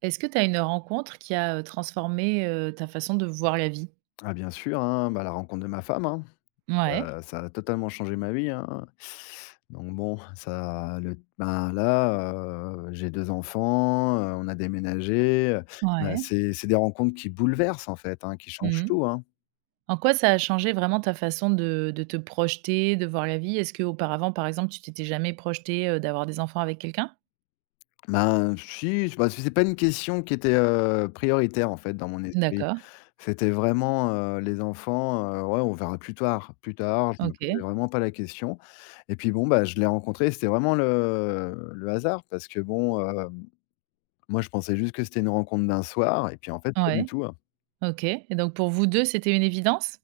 Est-ce que tu as une rencontre qui a, transformé, ta façon de voir la vie? Ah bien sûr, hein, bah, la rencontre de ma femme, hein, Ouais, ça a totalement changé ma vie, hein. Donc bon, ça le ben là, j'ai 2 enfants, on a déménagé, bah, ouais. c'est des rencontres qui bouleversent en fait, hein, qui changent Mmh. tout, hein. En quoi ça a changé vraiment ta façon de te projeter, de voir la vie? Est-ce que auparavant, par exemple, tu t'étais jamais projeté d'avoir des enfants avec quelqu'un? Ben, si, bah, c'est pas une question qui était, prioritaire, en fait, dans mon esprit. D'accord, C'était vraiment, les enfants, ouais, on verra plus tard. Plus tard, je me posais OK, vraiment pas la question et puis, bon, bah, je l'ai rencontré, c'était vraiment le hasard parce que, bon, moi, je pensais juste que c'était une rencontre d'un soir et puis, en fait, pas du ouais, tout, hein. OK, et donc pour vous 2, c'était une évidence?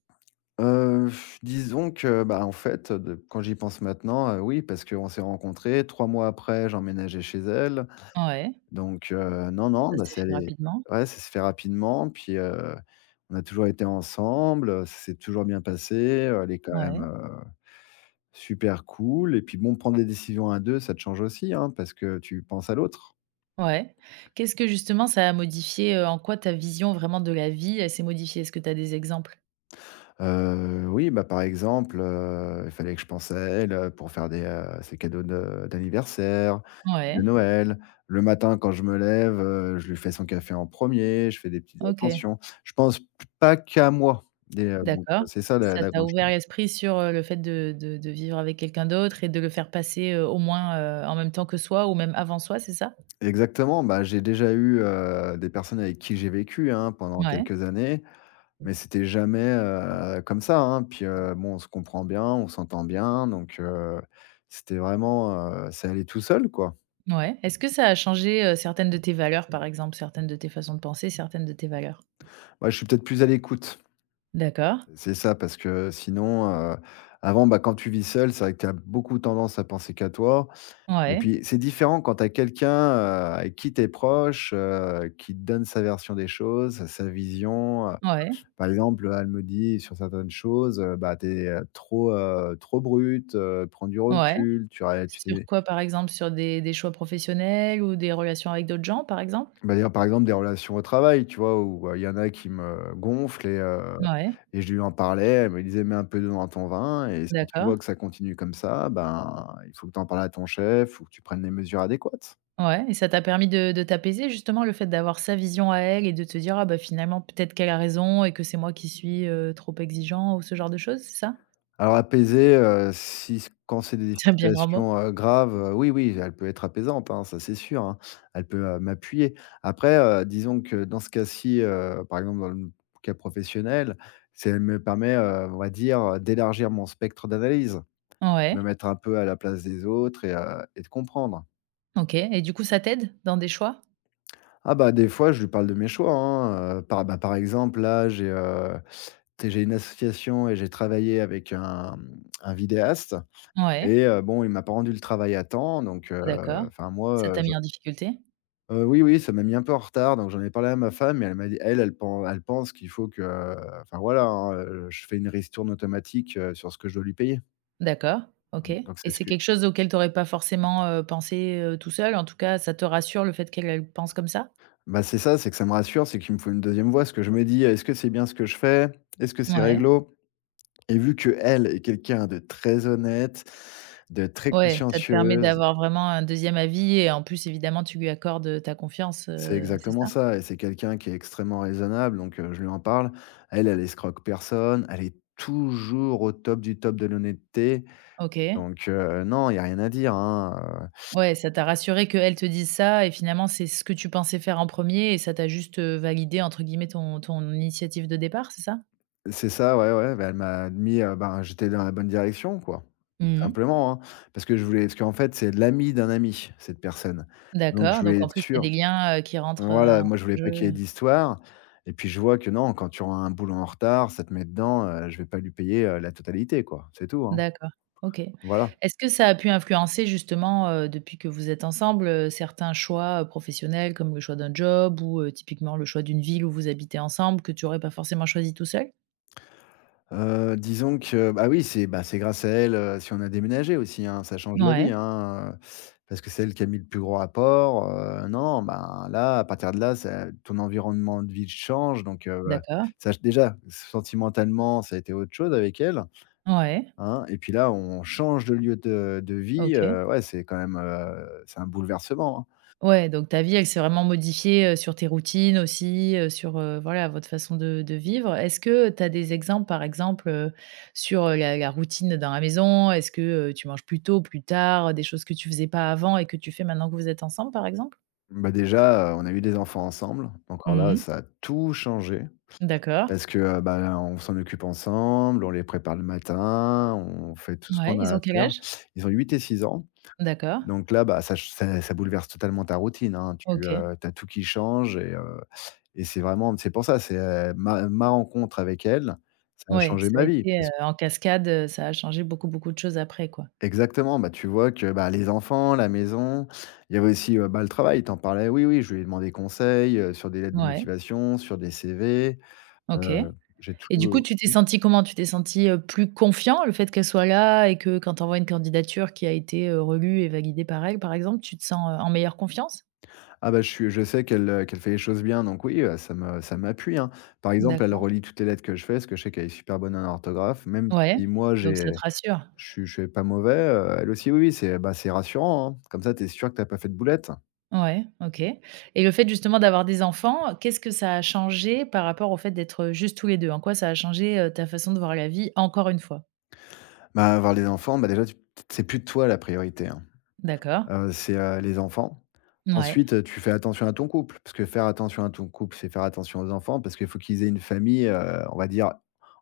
Disons que, bah, en fait, de quand j'y pense maintenant, oui, parce qu'on s'est rencontrés, 3 mois après, j'emménageais chez elle. Ouais, Donc non, non, ça bah, s'est c'est fait allé, rapidement. ouais, ça se fait rapidement, puis, on a toujours été ensemble, ça s'est toujours bien passé, elle est quand même, Ouais, super cool et puis bon, prendre des décisions à deux, ça te change aussi, hein, parce que tu penses à l'autre. ouais. Qu'est-ce que justement ça a modifié, en quoi ta vision vraiment de la vie, elle s'est modifiée? Est-ce que tu as des exemples? Oui, bah, par exemple, il fallait que je pense à elle, pour faire des, ses cadeaux de d'anniversaire, de Ouais, Noël. Le matin quand je me lève, je lui fais son café en premier, je fais des petites OK. attentions. Je pense pas qu'à moi, des, donc D'accord. c'est ça, la Ça la t'a grande chose. ouvert l'esprit sur, le fait de vivre avec quelqu'un d'autre et de le faire passer, au moins, en même temps que soi ou même avant soi, c'est ça? Exactement, bah, j'ai déjà eu, des personnes avec qui j'ai vécu, hein, pendant Ouais, quelques années, mais c'était jamais, comme ça, hein. Puis, bon, on se comprend bien, on s'entend bien, donc c'était vraiment, c'est allé tout seul, quoi. ouais. Est-ce que ça a changé, certaines de tes valeurs, par exemple, certaines de tes façons de penser, certaines de tes valeurs? Ouais, je suis peut-être plus à l'écoute. D'accord. C'est ça, parce que sinon, avant, bah, quand tu vis seul, c'est vrai que tu as beaucoup tendance à penser qu'à toi et Ouais, puis c'est différent quand tu as quelqu'un, avec qui tu es proche, qui te donne sa version des choses, sa vision. Heu. ouais, Par exemple, elle me dit sur certaines choses, «Bah, tu es, trop brute, prends du ouais. recul, tu Sur t'es». quoi, par exemple? Sur des choix professionnels ou des relations avec d'autres gens, par exemple? Bah, d'ailleurs, par exemple, des relations au travail, tu vois? Où, il y en a qui me gonflent et heu Ouais, et je lui en parlais, elle me disait: «Mets un peu d'eau dans ton vin et si tu d'accord. vois que ça continue comme ça, ben, il faut que tu en parles à ton chef, ou que tu prennes les mesures adéquates». Ouais, et ça t'a permis de t'apaiser justement le fait d'avoir sa vision à elle et de te dire: «Ah bah finalement peut-être qu'elle a raison et que c'est moi qui suis, trop exigeant» ou ce genre de choses, c'est ça? Alors apaiser, si c quand c'est des C'est un bien grand mot. situations, graves, oui, oui, elle peut être apaisante, hein, ça c'est sûr, hein. Elle peut, m'appuyer. Après, disons que dans ce cas-ci, par exemple dans le cas professionnel, c'est elle me permet, on va dire, d'élargir mon spectre d'analyse. Me Ouais, mettre un peu à la place des autres et de comprendre. OK, et du coup ça t'aide dans des choix? Ah bah, des fois, je lui parle de mes choix, hein, par bah, par exemple, là, j'ai, tu j'ai une association et j'ai travaillé avec un vidéaste Ouais, et bon, il m'a pas rendu le travail à temps donc d'accord. enfin Ça moi, t'a je mis en difficulté? Oui, oui, ça m'a mis un peu en retard donc j'en ai parlé à ma femme et elle m'a dit elle pense qu'il faut que, enfin voilà, hein, je fais une ristourne automatique, sur ce que je dois lui payer. D'accord, OK, Donc et c'est ce c'est que. quelque chose auquel t'aurais pas forcément, pensé, tout seul? En tout cas, ça te rassure le fait qu'elle pense comme ça? Bah, c'est ça, c'est que ça me rassure, c'est qu'il me faut une deuxième voix, parce que je me dis: «Est-ce que c'est bien ce que je fais? Est-ce que c'est Ouais, réglo?» Et vu que elle est quelqu'un de très honnête, de très ouais, ça te permet consciencieuse. d'avoir vraiment un deuxième avis et en plus évidemment tu lui accordes, ta confiance, C'est c'est exactement ça? ça et c'est quelqu'un qui est extrêmement raisonnable donc je lui en parle. Elle, elle escroque personne, elle est toujours au top du top de l'honnêteté OK. donc non, il y a rien à dire, hein. Ouais, ça t'a rassuré qu'elle te dise ça et finalement, c'est ce que tu pensais faire en premier et ça t'a juste, «validé» entre guillemets ton initiative de départ, c'est ça? C'est ça, ouais, ouais, bah, elle m'a admis. Ben, j'étais dans la bonne direction, quoi. Mmh. Simplement, hein, parce que je voulais, parce qu'en fait, c'est l'ami d'un ami, cette personne. Donc je D'accord, donc voulais en être plus, il y a des sûr, liens, qui rentrent, voilà, en moi, je voulais pas jeu. qu'il y ait d'histoire et puis je vois que non, quand tu auras un boulot en retard, ça te met dedans, je vais pas lui payer, la totalité, quoi. C'est tout, hein. D'accord, OK. Voilà. Est-ce que ça a pu influencer justement, depuis que vous êtes ensemble, certains choix, professionnels comme le choix d'un job ou, typiquement le choix d'une ville où vous habitez ensemble que tu aurais pas forcément choisi tout seul? Disons que bah, oui, c'est bah, c'est grâce à elle, si on a déménagé aussi, hein, ça change la Ouais, vie, hein, parce que c'est elle qui a mis le plus gros apport, non, ben, là, à partir de là, ça ton environnement de vie change donc bah, d'accord, ça ch déjà, sentimentalement, ça a été autre chose avec elle, ouais, hein et puis là, on change de lieu de vie, OK. Ouais, c'est quand même, c'est un bouleversement, hein. Ouais, donc ta vie, elle s'est vraiment modifiée, sur tes routines aussi, sur, voilà, votre façon de vivre. Est-ce que tu as des exemples, par exemple, sur, la routine dans la maison? Est-ce que, tu manges plus tôt, plus tard, des choses que tu faisais pas avant et que tu fais maintenant que vous êtes ensemble, par exemple? Bah, déjà, on a eu des enfants ensemble, encore là, Mmh. ça a tout changé. D'accord. Parce que, bah, on s'en occupe ensemble, on les prépare le matin, on fait tout ce Ouais, qu'on ils a ont à quel faire. âge? Ils ont 8 et 6 ans, D'accord. donc là, bah, ça ch ça ça bouleverse totalement ta routine, hein. Tu, OK. as tout qui change et et c'est vraiment, c'est pour ça, c'est, ma rencontre avec elle, ça a Ouais, changé ça a ma vie été, parce que- en cascade, ça a changé beaucoup, beaucoup de choses après, quoi. Exactement, bah, tu vois que, bah, les enfants, la maison, il y avait aussi, bah, le travail, t'en parlais. Oui, oui, je lui ai demandé conseil, sur des lettres de Ouais, motivation, sur des CV, OK. heu, j'ai Et du coup, tout. tu t'es senti comment? Tu t'es senti, plus confiant, le fait qu'elle soit là et que quand tu envoies une candidature qui a été, relue et validée par elle, par exemple, tu te sens, en meilleure confiance? Ah bah, je sais qu'elle, qu'elle fait les choses bien, donc oui, ça m'appuie, hein. Par exemple, elle D'accord, relit toutes les lettres que je fais, parce que je sais qu'elle est super bonne en orthographe, même ouais, si moi donc j'ai ça te rassure? je suis pas mauvais, elle aussi, oui, oui, c'est, bah, c'est rassurant, hein. Comme ça, tu es sûr que t'as pas fait de boulettes. Ouais, OK, et le fait justement d'avoir des enfants, qu'est-ce que ça a changé par rapport au fait d'être juste tous les deux? En quoi ça a changé, ta façon de voir la vie encore une fois? Bah, avoir les enfants, bah, déjà, tu c'est plus de toi la priorité, hein. D'accord, C'est, les enfants. ouais, Ensuite, tu fais attention à ton couple, parce que faire attention à ton couple, c'est faire attention aux enfants, parce qu'il faut qu'ils aient une famille, on va dire,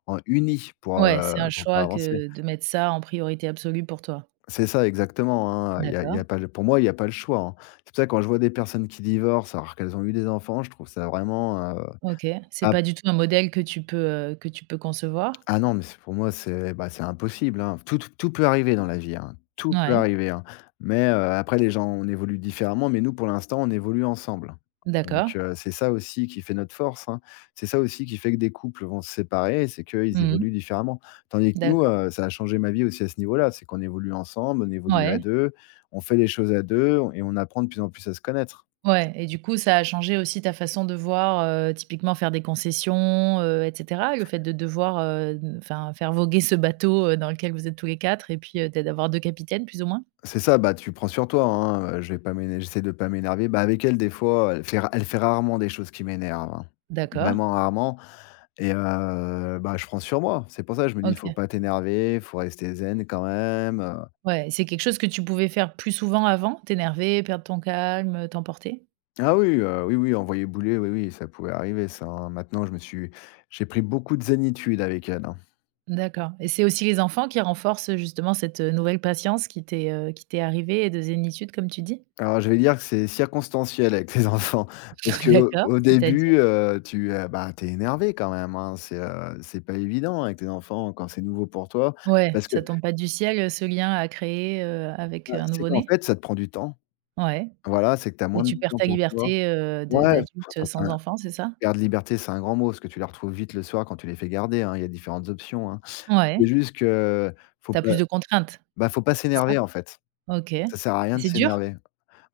en unie ouais, c'est un pour choix pouvoir avancer. que de mettre ça en priorité absolue pour toi. C'est ça, exactement, hein, il y a il y D'accord, a pas le pour moi, il y a pas le choix, hein. C'est pour ça que quand je vois des personnes qui divorcent alors qu'elles ont eu des enfants, je trouve ça vraiment. OK. C'est pas du tout un modèle que tu peux concevoir? Ah non, mais c'est pour moi, c'est bah, c'est impossible, hein. Tout peut arriver dans la vie, hein. Tout peut Ouais, arriver, hein. Mais après les gens, on évolue différemment, mais nous, pour l'instant, on évolue ensemble. Donc d'accord. C'est ça aussi qui fait notre force, hein. C'est ça aussi qui fait que des couples vont se séparer, c'est qu'ils Mmh. évoluent différemment. Tandis que nous, D'accord. Ça a changé ma vie aussi à ce niveau-là, c'est qu'on évolue ensemble, on évolue à Ouais, 2, on fait les choses à 2 et on apprend de plus en plus à se connaître. ouais, et du coup, ça a changé aussi ta façon de voir, typiquement faire des concessions, et cetera? Le fait de devoir, enfin, faire voguer ce bateau, dans lequel vous êtes tous les 4, et puis, d'avoir 2 capitaines plus ou moins? C'est ça, bah, tu prends sur toi, hein, je vais pas m'éner j'essaie de pas m'énerver. Bah, avec elle, des fois, elle fait rarement des choses qui m'énervent, hein, D'accord, vraiment rarement et bah, je prends sur moi. C'est pour ça que je me dis: «Faut OK. pas t'énerver, faut rester zen quand même,» Ouais, c'est quelque chose que tu pouvais faire plus souvent avant? T'énerver, perdre ton calme, t'emporter? Ah oui, oui, oui, envoyer bouler, oui, oui, ça pouvait arriver ça, hein. Maintenant, je me suis j'ai pris beaucoup de zénitude avec elle, hein. D'accord, et c'est aussi les enfants qui renforcent justement cette, nouvelle patience qui t'est arrivée et de zénitude comme tu dis? Alors, je vais dire que c'est circonstanciel avec tes enfants parce qu'au D'accord, au c'est-à-dire? début, bah, tu es énervé quand même, hein. C'est pas évident avec tes enfants quand c'est nouveau pour toi Ouais, parce que, ça tombe pas du ciel, ce lien à créer, avec, bah, un c'est qu'en nouveau-né? fait, ça te prend du temps. Ouais, Voilà, c'est que tu as et moins de tu perds temps ta pour toi. liberté, de Ouais, d'adulte, enfin, c'est sans un enfant, c'est ça? perte de liberté, c'est un grand mot parce que tu les retrouves vite le soir quand tu les fais garder, hein. Il y a différentes options, hein. C'est Ouais. juste que faut Tu as pas, plus de contraintes, bah, faut pas c'est ça? s'énerver, en fait. OK, Ça et sert à rien de c'est dur? s'énerver.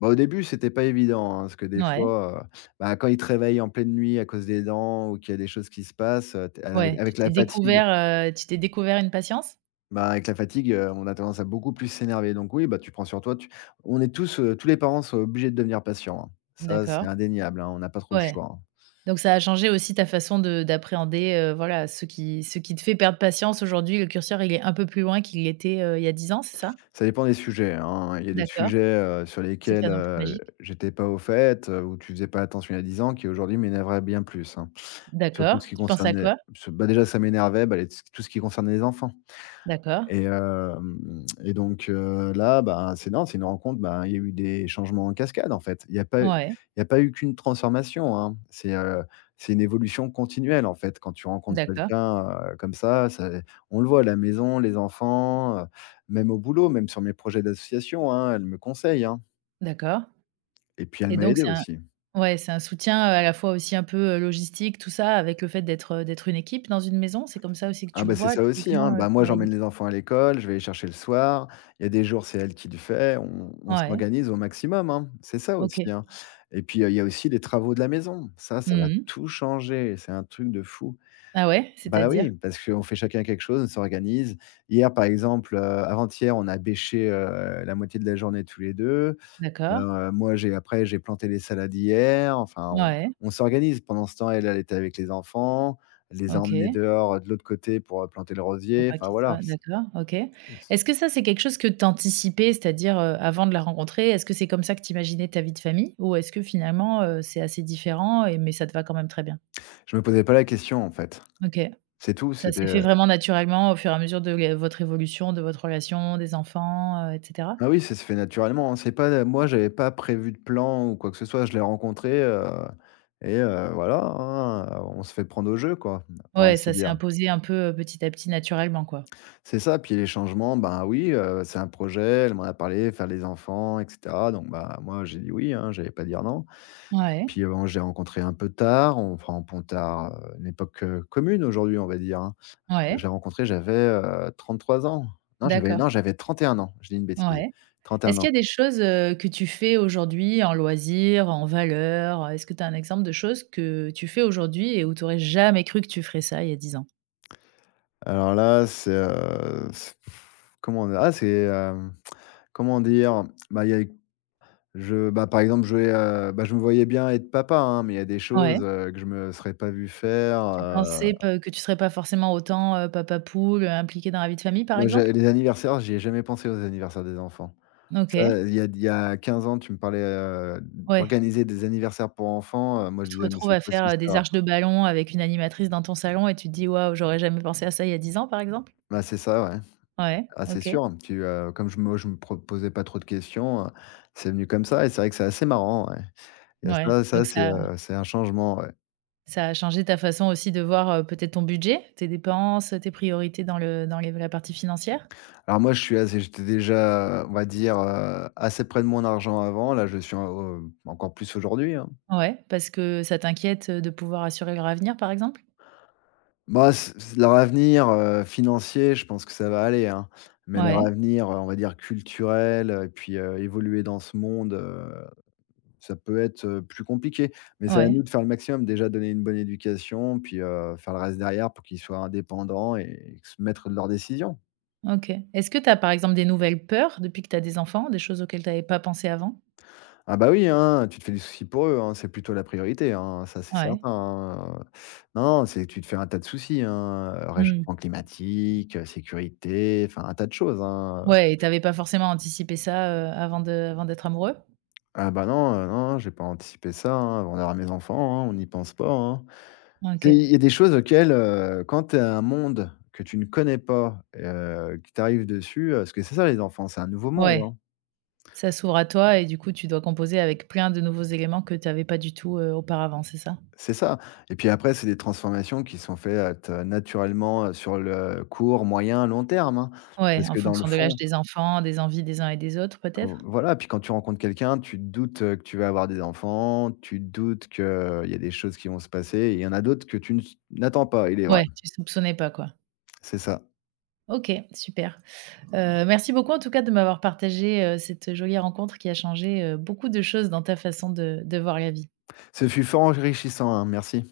Bah, au début, c'était pas évident, hein, parce que des Ouais, fois, bah, quand il te réveille en pleine nuit à cause des dents ou qu'il y a des choses qui se passent, tu es avec ouais. Tu avec t'es la fatigue, découvert, heu, tu t'es découvert une patience? bah, avec la fatigue, on a tendance à beaucoup plus s'énerver. Donc oui, bah, tu prends sur toi, tu on est tous les parents sont obligés de devenir patients, hein. Ça, c'est D'accord, indéniable, hein, on n'a pas trop le ouais. choix, hein. Donc ça a changé aussi ta façon de d'appréhender, voilà, ce qui te fait perdre patience aujourd'hui, le curseur, il est un peu plus loin qu'il l'était, il y a 10 ans, c'est ça? Ça dépend des sujets, hein. Il y a des D'accord, sujets, sur c'est pas lesquels, non plus magique. j'étais pas au fait, ou tu faisais pas attention il y a 10 ans qui aujourd'hui m'énerveraient bien plus, hein. Surtout D'accord, ce qui tu penses à concernait quoi? Déjà ça m'énervait, bah, les tout ce qui concernait les enfants. D'accord, Et donc là, ben, c'est non, c'est une rencontre, ben, il y a eu des changements en cascade, en fait. Il y a pas ouais. il y a pas eu qu'une transformation, hein. C'est une évolution continuelle, en fait, quand tu rencontres D'accord, quelqu'un, comme ça, on le voit à la maison, les enfants, même au boulot, même sur mes projets d'association, hein, elle me conseille, hein, d'accord, et puis elle et m'a donc aidé c'est un aussi. ouais, c'est un soutien, à la fois aussi un peu, logistique, tout ça, avec le fait d'être une équipe dans une maison? C'est comme ça aussi que Ah tu le bah, c'est vois, ça aussi, typiquement, hein. Bah, moi, travail j'emmène les d'équipe? enfants à l'école, je vais les chercher le soir. Il y a des jours, c'est elle qui le fait. On Ouais, s'organise au maximum, hein. C'est ça aussi, OK. hein. Et puis, il y a aussi les travaux de la maison. Ça va Mmh. tout changer. C'est un truc de fou. Ah ouais, Bah, c'est-à-dire? oui, parce qu'on fait chacun quelque chose, on s'organise. Hier, par exemple, avant-hier, on a bêché, la moitié de la journée tous les 2. D'accord. Moi, j'ai planté les salades hier, enfin, on Ouais, on s'organise. Pendant ce temps, elle, elle était avec les enfants. Elle les a emmenés OK, dehors, de l'autre côté pour, planter le pour rosier. pas Enfin qu'il voilà, soit c d'accord, OK. c Est-ce que ça, c'est quelque chose que tu anticipais? C'est-à-dire, avant de la rencontrer, est-ce que c'est comme ça que tu imaginais ta vie de famille? Ou est-ce que finalement, c'est assez différent et mais ça te va quand même très bien? je me posais pas la question, en fait. OK. C'est tout, Ça c'était, s'est fait heu vraiment naturellement au fur et à mesure de la votre évolution, de votre relation, des enfants, et cetera? ah oui, ça se fait naturellement, hein. C'est pas, Moi, j'avais pas prévu de plan ou quoi que ce soit. Je l'ai rencontré. Et voilà, hein, on se fait prendre au jeu, quoi, pour Ouais, ainsi ça s'est dire. imposé un peu, petit à petit naturellement, quoi. C'est ça, puis les changements, ben oui, c'est un projet, elle m'en a parlé, faire les enfants et cetera, donc bah, moi, j'ai dit oui, hein, j'allais pas dire non. Ouais, Puis, on j'ai rencontré un peu tard, on enfin, un pontard, tard, une époque, commune aujourd'hui, on va dire, hein. Ouais, J'avais, 33 ans. Non, j'avais d'accord, non, j'avais 31 ans, je dis une bêtise, ouais. 31 Est-ce ans. qu'il y a des choses, que tu fais aujourd'hui en loisirs, en valeurs? Est-ce que tu as un exemple de choses que tu fais aujourd'hui et où tu aurais jamais cru que tu ferais ça il y a 10 ans? Alors là, c'est comment dire? Ah, comment dire? Bah, il y a je bah, par exemple, je me voyais bien être papa, hein, mais il y a des Ouais, choses, que je me serais pas vu faire, tu pensais pas que tu serais pas forcément autant, papa poule, impliqué dans la vie de famille, par exemple? j'ai les anniversaires, j'y ai jamais pensé aux anniversaires des enfants. OK, Ça, il y a 15 ans, tu me parlais, ouais. d'organiser des anniversaires pour enfants, moi Tu je te disais: «Mais retrouves c'est à quoi cette faire, des histoire?» arches de ballon avec une animatrice dans ton salon et tu te dis: «Waouh, j'aurais jamais pensé à ça il y a 10 ans», par exemple? Bah, c'est ça, ouais. Ouais, Ah, c'est OK. sûr, comme je me pro posais pas trop de questions, c'est venu comme ça et c'est vrai que c'est assez marrant, ouais. Il y a Ouais, ça ça donc ça c'est un changement, ouais. ça a changé ta façon aussi de voir, peut-être ton budget, tes dépenses, tes priorités dans le dans les la partie financière? Alors moi je suis assez j'étais déjà, on va dire, assez près de mon argent avant, là je suis en au encore plus aujourd'hui, hein. Ouais, parce que ça t'inquiète, de pouvoir assurer leur avenir, par exemple? Bah, c c leur avenir, financier, je pense que ça va aller, hein. Mais leur Ouais, avenir, on va dire culturel, et puis, évoluer dans ce monde, ça peut être, plus compliqué. Mais c'est à ouais, nous de faire le maximum. Déjà donner une bonne éducation, puis, faire le reste derrière pour qu'ils soient indépendants et se mettre de leurs décisions. OK. Est-ce que tu as, par exemple, des nouvelles peurs depuis que tu as des enfants, des choses auxquelles tu avais pas pensé avant? Ah bah, oui, hein, tu te fais du souci pour eux, hein, c'est plutôt la priorité, hein, ça c'est Ouais. certain, hein. Non, non, c'est tu te fais un tas de soucis, hein, Mmh. réchauffement climatique, sécurité, enfin un tas de choses, hein. Ouais, et tu avais pas forcément anticipé ça, avant d'être amoureux? Ah bah non, non, j'ai pas anticipé ça, hein, avant d'avoir mes enfants, hein, on n'y pense pas, hein. C'est il OK. y a des choses auxquelles, quand tu es un monde que tu ne connais pas, que tu arrives dessus, parce que c'est ça les enfants, c'est un nouveau monde, Ouais. hein. Ça s'ouvre à toi et du coup, tu dois composer avec plein de nouveaux éléments que tu avais pas du tout, auparavant, c'est ça? C'est ça, et puis après c'est des transformations qui sont faites, naturellement, sur le court, moyen, long terme, hein. Ouais, Parce en que dans le fonction de l'âge fond, des enfants, des envies des uns et des autres, vo peut-être? voilà, puis quand tu rencontres quelqu'un, tu te doutes, que tu vas avoir des enfants, tu te doutes qu'il y a des choses qui vont se passer et il y en a d'autres que tu ne n'attends pas, il est vrai, Ouais, tu soupçonnais pas, quoi. c'est ça. OK, super. Merci beaucoup en tout cas de m'avoir partagé, cette jolie rencontre qui a changé, beaucoup de choses dans ta façon de voir la vie. Ce fut fort enrichissant, hein, merci.